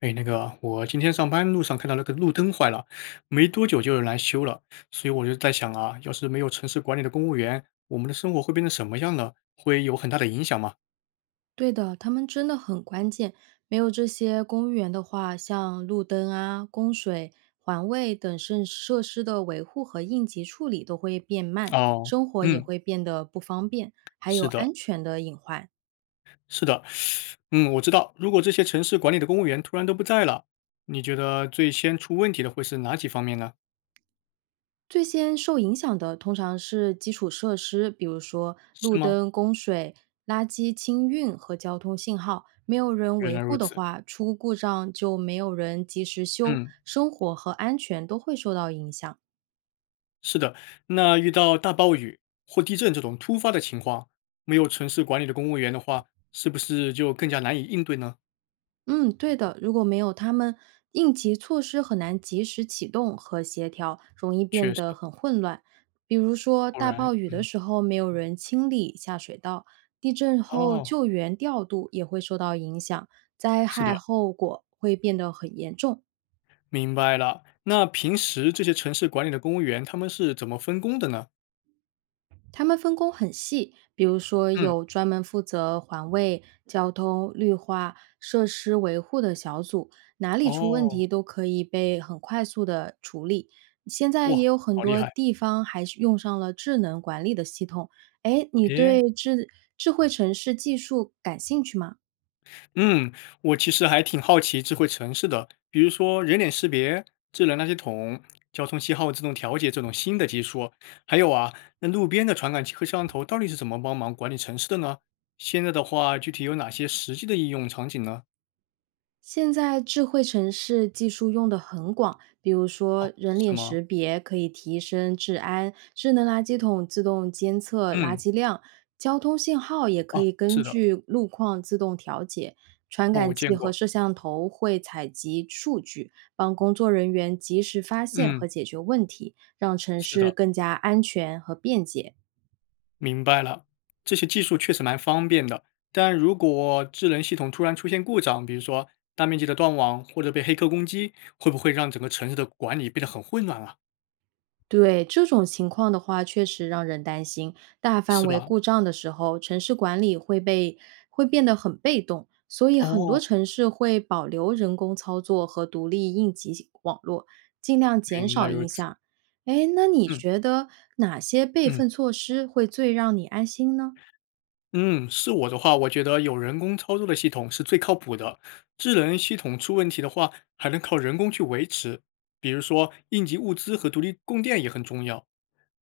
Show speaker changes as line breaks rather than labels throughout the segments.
哎，那个，我今天上班路上看到那个路灯坏了，没多久就有人来修了，所以我就在想啊，要是没有城市管理的公务员，我们的生活会变成什么样呢？会有很大的影响吗？
对的，他们真的很关键。没有这些公务员的话，像路灯啊、供水、环卫等设施的维护和应急处理都会变慢，
哦，
生活也
嗯，
会变得不方便，还有
是的，
安全的隐患。
是的，嗯，我知道，如果这些城市管理的公务员突然都不在了，你觉得最先出问题的会是哪几方面呢？
最先受影响的通常是基础设施，比如说
是
路
吗？
灯、供水、垃圾清运和交通信号。没有人
原
维
来如
护的
此，
话，出故障就没有人及时修，
嗯。
生活和安全都会受到影响。
是的，那遇到大暴雨或地震这种突发的情况，没有城市管理的公务员的话，是不是就更加难以应对呢？
嗯，对的。如果没有他们，应急措施很难及时启动和协调，容易变
确实，
得很混乱。比如说，
果
大
然，
暴雨的
嗯，
时候没有人清理下水道，地震后
哦，
救援调度也会受到影响，灾
是
害
的，
后果会变得很严重。
明白了。那平时这些城市管理的公务员，他们是怎么分工的呢？
他们分工很细，比如说
嗯，
有专门负责环卫、交通、绿化、设施维护的小组，哪里出问
哦，
题都可以被很快速的处理。现在也
哇，
有很
好厉
多
害，
地方还是用上了智能管理的系统。哎，你
诶。
对智慧城市技术感兴趣吗？
嗯，我其实还挺好奇智慧城市的，比如说人脸识别、智能垃圾桶、交通信号自动调节这种新的技术，还有啊，那路边的传感器和摄像头到底是怎么帮忙管理城市的呢？现在的话，具体有哪些实际的应用场景呢？
现在智慧城市技术用的很广，比如
哦，
说人
是
脸
吗？
识别可以提升治安，智能垃圾桶自动监测垃
嗯，
圾量，交通信号也可
哦，
以根
是的，
据路况自动调节，传
哦，我
感
见
器和
过，
摄像头会采集数据，帮工作人员及时发现
嗯，
和解决问题，让城
是
市
的。
更加安全和便捷。
明白了，这些技术确实蛮方便的，但如果智能系统突然出现故障，比如说大面积的断网或者被黑客攻击，会不会让整个城市的管理变得很混乱啊？
对，这种情况的话，确实让人担心。大范
是
围
吧？
故障的时候，城市管理会被会变得很被动，所以很多
哦，
城市会保留人工操作和独立应急网络，尽量减
原来
少
如
影
此。
响。哎，那你
嗯，
觉得哪些备
嗯，
份措施会最让你安心呢？
嗯，是我的话，我觉得有人工操作的系统是最靠谱的。智能系统出问题的话，还能靠人工去维持，比如说应急物资和独立供电也很重要。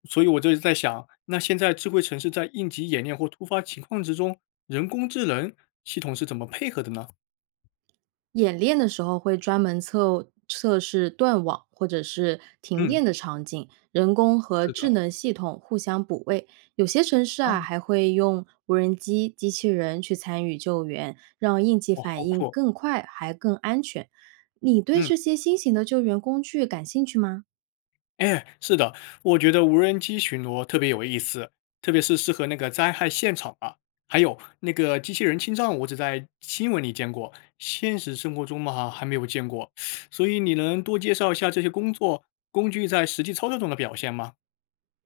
所以我就是在想，那现在智慧城市在应急演练或突发情况之中，人工智能系统是怎么配合的呢？
演练的时候会专门测试断网或者是停
嗯，
电的场景，人工和
是
智
的，
能系统互相补位。有些城市啊
啊，
还会用无人机、机器人去参与救援，让应急
哇，好
反应
酷，
更快还更安全。你对
嗯，
这些新型的救援工具感兴趣吗？
哎，是的，我觉得无人机巡逻特别有意思，特别是适合那个灾害现场啊。还有那个机器人清障，我只在新闻里见过，现实生活中嘛还没有见过。所以你能多介绍一下这些工具在实际操作中的表现吗？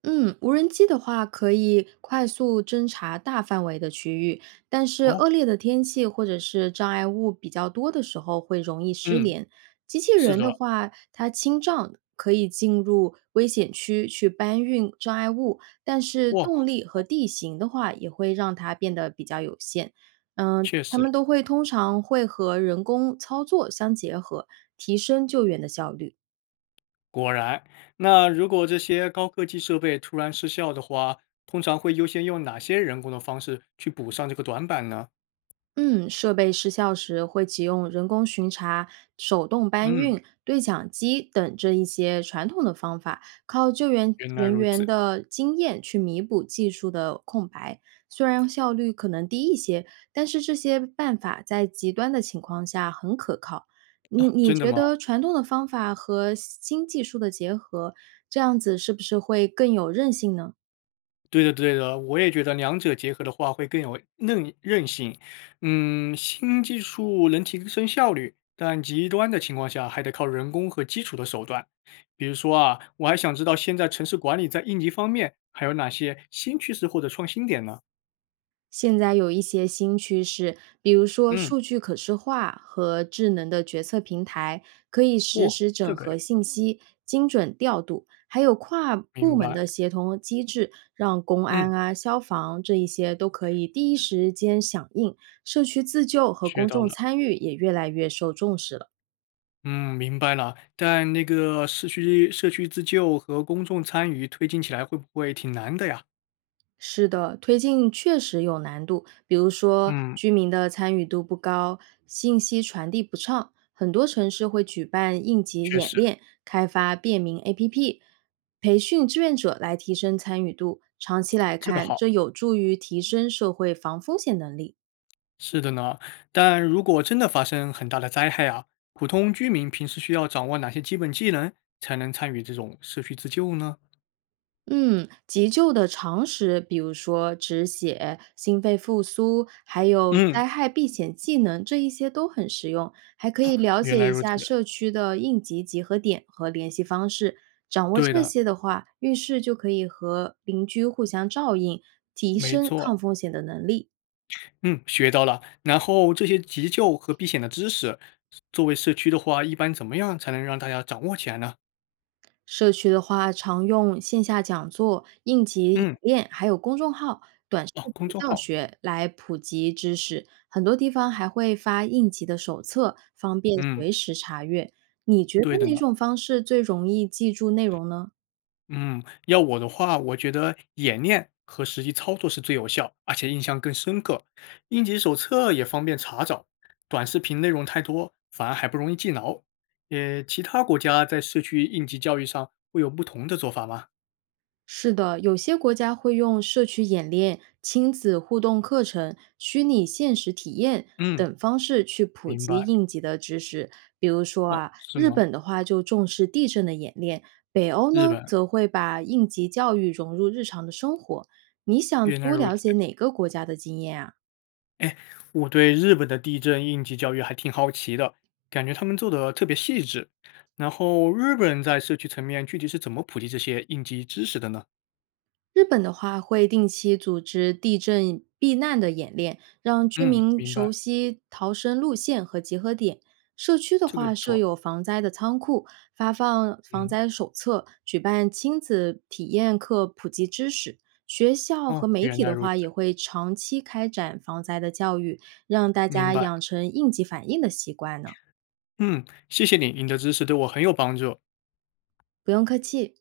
嗯，无人机的话可以快速侦查大范围的区域，但是
哦，
恶劣的天气或者是障碍物比较多的时候会容易失
嗯，
联。机器
是
人
的，
的话，它清障可以进入危险区去搬运障碍物，但是
哇，
动力和地形的话也会让它变得比较有限。嗯，
确
他
实。
们都会通常会和人工操作相结合，提升救援的效率。
果然，那如果这些高科技设备突然失效的话，通常会优先用哪些人工的方式去补上这个短板呢？
嗯，设备失效时会启用人工巡查、手动搬
嗯，
运、对讲机等这一些传统的方法，靠救援
原来
人
如
员
此
的经验去弥补技术的空白。虽然效率可能低一些，但是这些办法在极端的情况下很可靠。你
啊，
你
真的
觉
吗？
得传统的方法和新技术的结合，这样子是不是会更有韧性呢？
对的，对的，我也觉得两者结合的话会更有韧性。嗯，新技术能提升效率，但极端的情况下还得靠人工和基础的手段。比如说啊，我还想知道现在城市管理在应急方面还有哪些新趋势或者创新点呢？
现在有一些新趋势，比如说
嗯，
数据可视化和智能的决策平台，可以实
哦，
时
这
整
个
合信息、精准调度，还有跨部
明
门
白。
的协同机制，让公
嗯，
安啊、消防这一些都可以第一时间响应。社区自救和
学
公
到
众
了，
参与也越来越受重视了。
嗯，明白了。但那个社区自救和公众参与推进起来会不会挺难的呀？
是的，推进确实有难度，比如说
嗯，
居民的参与度不高，信息传递不畅，很多城市会举办应急
确
演
实，
练，开发便民 APP，培训志愿者来提升参与度。长期来
这个
看，
好，
这有助于提升社会防风险能力。
是的呢。但如果真的发生很大的灾害啊，普通居民平时需要掌握哪些基本技能才能参与这种社区自救呢？
嗯，急救的常识，比如说止血、心肺复苏，还有
嗯，
灾害避险技能，这一些都很实用。还可以了
原
解
来
一
如此，
下社区的应急集合点和联系方式。掌握
对
这
的，
些的话，浴室就可以和邻居互相照应，提
没
升
错。
抗风险的能力。
嗯，学到了。然后这些急救和避险的知识，作为社区的话，一般怎么样才能让大家掌握起来呢？
社区的话，常用线下讲座、应急演
嗯。
练，还有公众号、短视
哦，
频
公众
教
号，
学来普及知识。很多地方还会发应急的手册，方便
嗯，
随时查阅。你觉
对
得
的
哪
呢。
种方式最容易记住内容呢？
嗯，要我的话，我觉得演练和实际操作是最有效，而且印象更深刻。应急手册也方便查找，短视频内容太多，反而还不容易记牢。也，其他国家在社区应急教育上会有不同的做法吗？
是的，有些国家会用社区演练、亲子互动课程、虚拟现实体验
嗯，
等方式去普
明
及
白。
应急的知识。比如说
哦，
啊，
是
日
吗？
本的话就重视地震的演练，北欧
日
呢
本，
则会把应急教育融入日常的生活。你想
原来
多
如此。
了解哪个国家的经验啊？
哎，我对日本的地震应急教育还挺好奇的，感觉他们做的特别细致。然后日本人在社区层面具体是怎么普及这些应急知识的呢？
日本的话会定期组织地震避难的演练，让居
嗯，
民
明
熟
白，
悉逃生路线和集合点。社区的
这个不
话设
错。
有防灾的仓库，发放防
嗯，
灾手册，举办亲子体验课，普及知识。学校
哦，
和媒
原
体
来
的
如此，
话也会长期开展防灾的教育，让大
明
家
白。
养成应急反应的习惯呢。
嗯，谢谢你，你的知识对我很有帮助。
不用客气。